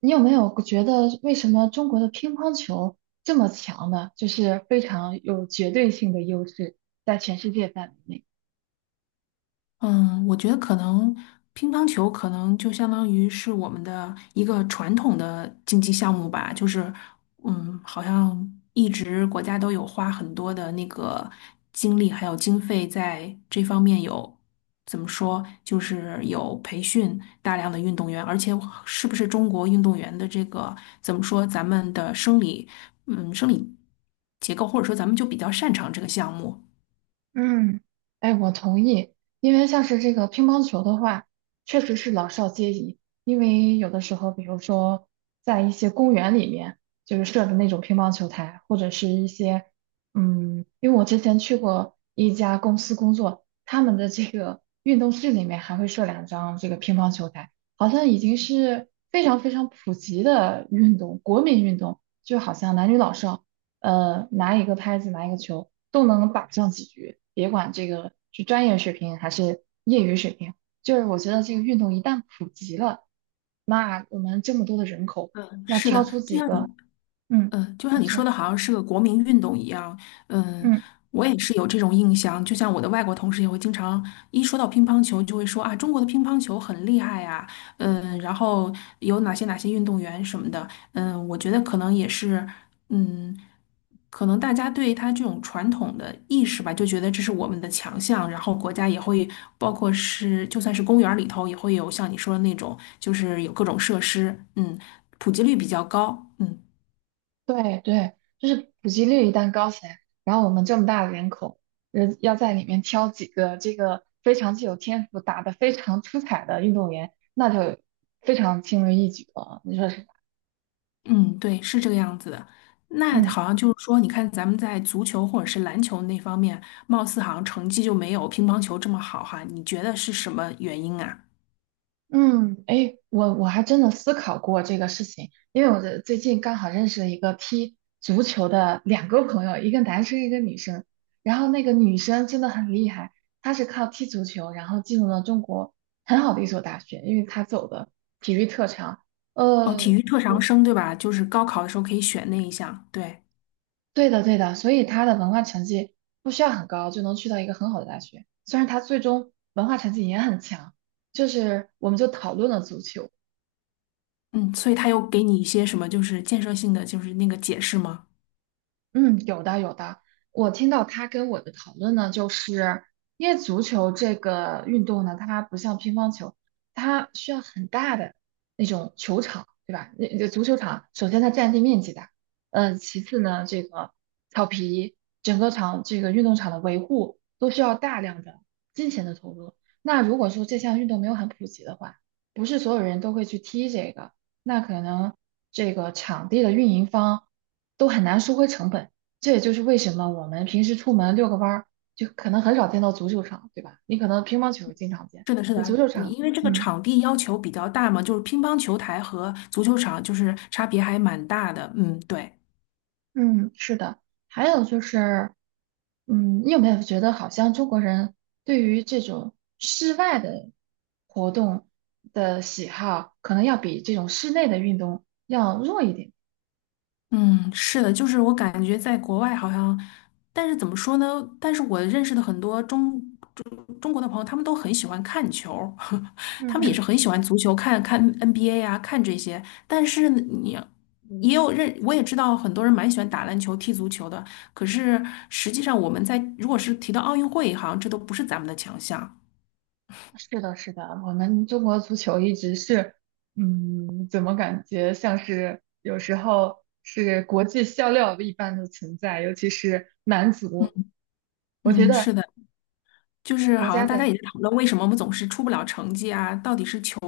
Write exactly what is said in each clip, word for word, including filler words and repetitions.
你有没有觉得为什么中国的乒乓球这么强呢？就是非常有绝对性的优势，在全世界范围内。嗯，我觉得可能乒乓球可能就相当于是我们的一个传统的竞技项目吧，就是嗯，好像一直国家都有花很多的那个精力还有经费在这方面有。怎么说，就是有培训大量的运动员，而且是不是中国运动员的这个怎么说，咱们的生理，嗯，生理结构，或者说咱们就比较擅长这个项目。嗯，哎，我同意，因为像是这个乒乓球的话，确实是老少皆宜。因为有的时候，比如说在一些公园里面，就是设的那种乒乓球台，或者是一些，嗯，因为我之前去过一家公司工作，他们的这个运动室里面还会设两张这个乒乓球台，好像已经是非常非常普及的运动，国民运动，就好像男女老少。呃，拿一个拍子，拿一个球，都能打上几局，别管这个是专业水平还是业余水平，就是我觉得这个运动一旦普及了，那我们这么多的人口，嗯，那是挑的，出就几像你个，嗯，嗯，呃就像你你说说，的，好像是个国民运动一样。嗯，嗯，我也是有这种印象。就像我的外国同事也会经常一说到乒乓球，就会说啊，中国的乒乓球很厉害呀、嗯，然后有哪些哪些运动员什么的。嗯，我觉得可能也是，嗯，可能大家对他这种传统的意识吧，就觉得这是我们的强项。然后国家也会，包括是就算是公园儿里头也会有像你说的那种，就是有各种设施，嗯，普及率比较高。嗯。对对，就是普及率一旦高起来，然后我们这么大的人口，人要在里面挑几个这个非常具有天赋、打得非常出彩的运动员，那就非常轻而易举了，你说是吧？嗯，对，是这个样子的。那嗯。好像就是说，你看咱们在足球或者是篮球那方面，貌似好像成绩就没有乒乓球这么好哈。你觉得是什么原因啊？嗯，哎，我我还真的思考过这个事情，因为我这最近刚好认识了一个踢足球的两个朋友，一个男生，一个女生。然后那个女生真的很厉害，她是靠踢足球，然后进入了中国很好的一所大学，因为她走的体育特长。哦，体呃，育特长生对吧？就是高考的时候可以选那一项，对，对的对的，所以她的文化成绩不需要很高就能去到一个很好的大学。虽然她最终文化成绩也很强，就是我们就讨论了足球。嗯，所以他有给你一些什么就是建设性的就是那个解释吗？嗯，有的有的。我听到他跟我的讨论呢，就是因为足球这个运动呢，它不像乒乓球，它需要很大的那种球场，对吧？那那足球场，首先它占地面积大，嗯、其次呢，这个草皮，整个场这个运动场的维护都需要大量的金钱的投入。那如果说这项运动没有很普及的话，不是所有人都会去踢这个，那可能这个场地的运营方。都很难收回成本。这也就是为什么我们平时出门遛个弯儿，就可能很少见到足球场，对吧？你可能乒乓球经常见，是的，是在足的，球你场，因为这个嗯场地要求比较大嘛，就是乒乓球台和足球场就是差别还蛮大的，嗯，对。嗯，是的。还有就是，嗯，你有没有觉得好像中国人对于这种室外的活动的喜好，可能要比这种室内的运动要弱一点？嗯，是的，就是我感觉在国外好像，但是怎么说呢？但是我认识的很多中中中国的朋友，他们都很喜欢看球，他们也是嗯，很喜欢足球，看看 N B A 啊，看这些。但是你也有认，我也知道很多人蛮喜欢打篮球、踢足球的。可是实际上，我们在如果是提到奥运会，好像这都不是咱们的强项。是的，是的，我们中国足球一直是，嗯，怎么感觉像是有时候是国际笑料一般的存在，尤其是男嗯足，我觉嗯，得是的，就是国好家像大家的，也在讨论为什么我们总是出不了成绩啊，到底是球。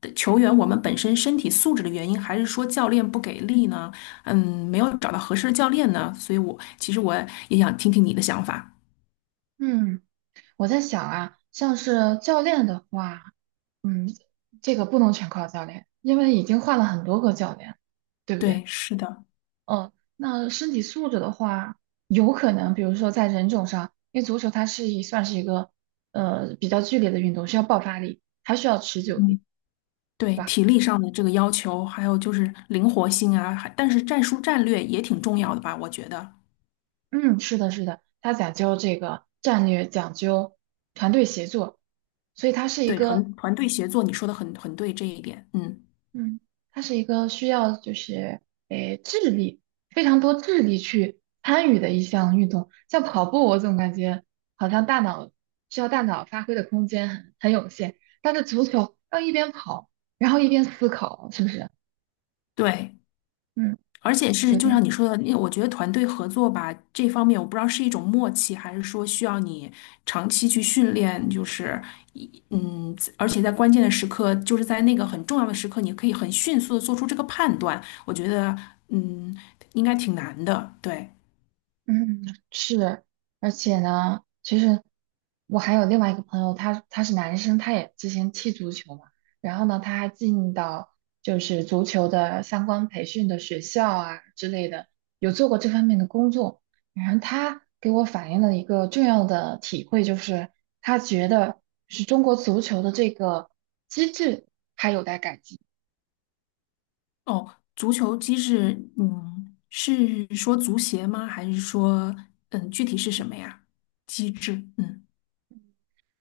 的球员我们本身身体素质的原因，还是说教练不给力呢？嗯，没有找到合适的教练呢？所以我其实我也想听听你的想法。嗯，我在想啊，像是教练的话，嗯，这个不能全靠教练，因为已经换了很多个教练，对不对？对，是的，呃，那身体素质的话，有可能，比如说在人种上，因为足球它是一算是一个呃比较剧烈的运动，需要爆发力，还需要持久力，嗯，是对，吧？体力上的这个要求，还有就是灵活性啊，还但是战术战略也挺重要的吧？我觉得，嗯，是的，是的，它讲究这个战略，讲究团队协作，所以它是一对，团个团队协作，你说的很很对这一点，嗯，嗯，它是一个需要就是诶智力非常多智力去参与的一项运动，像跑步，我总感觉好像大脑需要大脑发挥的空间很很有限，但是足球要一边跑，然后一边思考，是不是？对。嗯，而且是，有就点。像你说的，因为我觉得团队合作吧，这方面我不知道是一种默契，还是说需要你长期去训练，就是一，嗯，而且在关键的时刻，就是在那个很重要的时刻，你可以很迅速的做出这个判断。我觉得，嗯，应该挺难的。对，嗯，是，而且呢，其实我还有另外一个朋友，他他是男生，他也之前踢足球嘛，然后呢，他还进到就是足球的相关培训的学校啊之类的，有做过这方面的工作。然后他给我反映了一个重要的体会，就是他觉得是中国足球的这个机制还有待改进。哦，足球机制，嗯，是说足协吗？还是说，嗯，具体是什么呀？机制，嗯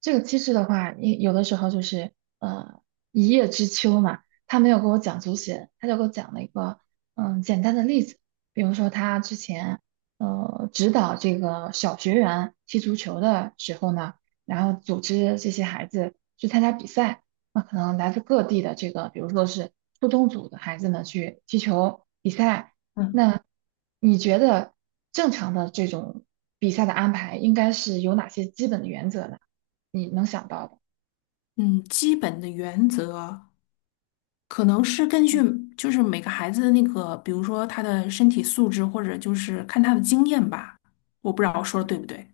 这个机制的话，你有的时候就是呃一叶知秋嘛，他没有给我讲足协，他就给我讲了一个嗯简单的例子，比如说他之前呃指导这个小学员踢足球的时候呢，然后组织这些孩子去参加比赛，那可能来自各地的这个，比如说是初中组的孩子呢去踢球比赛，嗯那你觉得正常的这种比赛的安排应该是有哪些基本的原则呢？你能想到的。嗯，基本的原则。可能是根据就是每个孩子的那个，比如说他的身体素质，或者就是看他的经验吧。我不知道我说的对不对。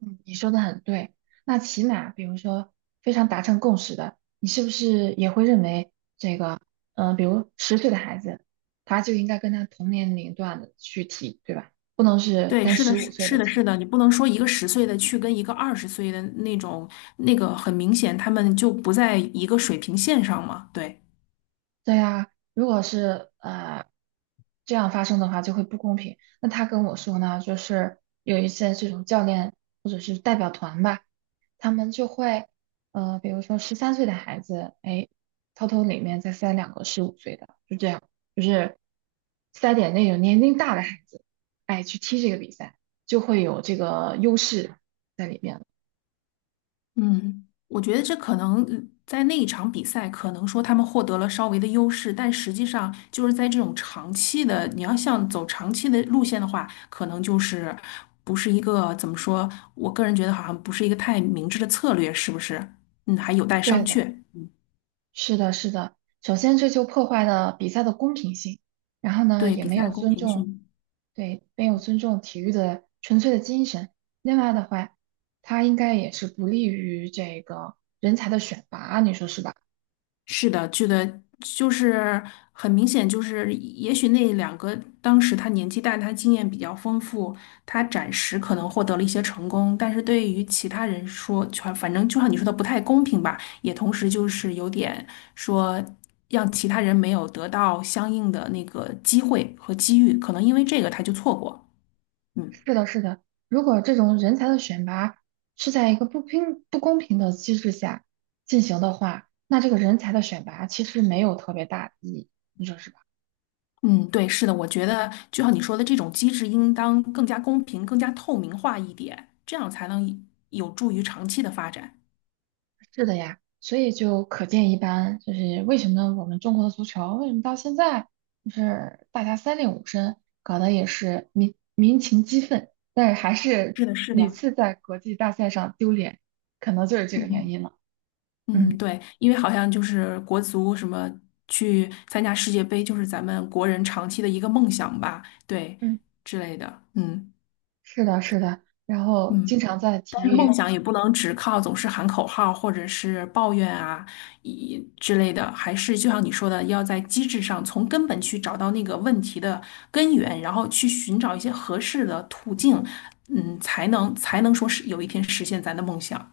嗯，你说的很对。那起码，比如说非常达成共识的，你是不是也会认为这个，嗯、比如十岁的孩子，他就应该跟他同年龄段的去提，对吧？不能是对，跟是的，十五是岁的是的，是提，的，你不能说一个十岁的去跟一个二十岁的那种，那个很明显他们就不在一个水平线上嘛。对。对呀，如果是呃这样发生的话，就会不公平。那他跟我说呢，就是有一些这种教练或者是代表团吧，他们就会呃，比如说十三岁的孩子，哎，偷偷里面再塞两个十五岁的，就这样，就是塞点那种年龄大的孩子，哎，去踢这个比赛，就会有这个优势在里面了。嗯，我觉得这可能呃在那一场比赛，可能说他们获得了稍微的优势，但实际上就是在这种长期的，你要像走长期的路线的话，可能就是不是一个怎么说，我个人觉得好像不是一个太明智的策略，是不是？嗯，还有待对商的。榷。是的，是的。首先，这就破坏了比赛的公平性，然后呢，对，也比没赛有公尊平重，性。对，没有尊重体育的纯粹的精神。另外的话，它应该也是不利于这个人才的选拔，你说是吧？是的，觉得就是很明显，就是也许那两个当时他年纪大，他经验比较丰富，他暂时可能获得了一些成功，但是对于其他人说，全反正就像你说的不太公平吧，也同时就是有点说让其他人没有得到相应的那个机会和机遇，可能因为这个他就错过，嗯。是的，是的。如果这种人才的选拔是在一个不平不公平的机制下进行的话，那这个人才的选拔其实没有特别大的意义，你说是吧？嗯，对，是的，我觉得就像你说的，这种机制应当更加公平、更加透明化一点，这样才能有助于长期的发展。是的呀，所以就可见一斑，就是为什么我们中国的足球为什么到现在就是大家三令五申，搞得也是民民情激愤，但是还是 是的，是屡的，次在国际大赛上丢脸，可能就是这个原嗯因了。嗯，嗯对，因为好像就是国足什么去参加世界杯，就是咱们国人长期的一个梦想吧，对嗯，之类的，嗯是的，是的，然后经嗯。常在但体是梦育想也不能只靠总是喊口号或者是抱怨啊，以之类的，还是就像你说的，要在机制上从根本去找到那个问题的根源，然后去寻找一些合适的途径，嗯，才能才能说是有一天实现咱的梦想。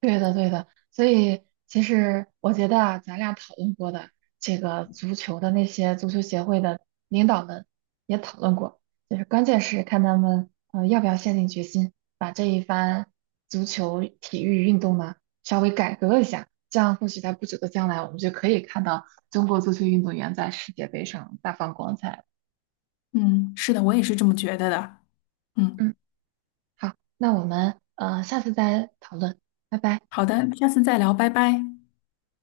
对的，对的，所以其实我觉得啊，咱俩讨论过的这个足球的那些足球协会的领导们也讨论过，就是关键是看他们呃要不要下定决心把这一番足球体育运动呢稍微改革一下，这样或许在不久的将来，我们就可以看到中国足球运动员在世界杯上大放光彩了嗯，是的，我也是这么觉得的。嗯，嗯，好，那我们呃下次再讨论，拜拜。好的，下次再聊，拜拜。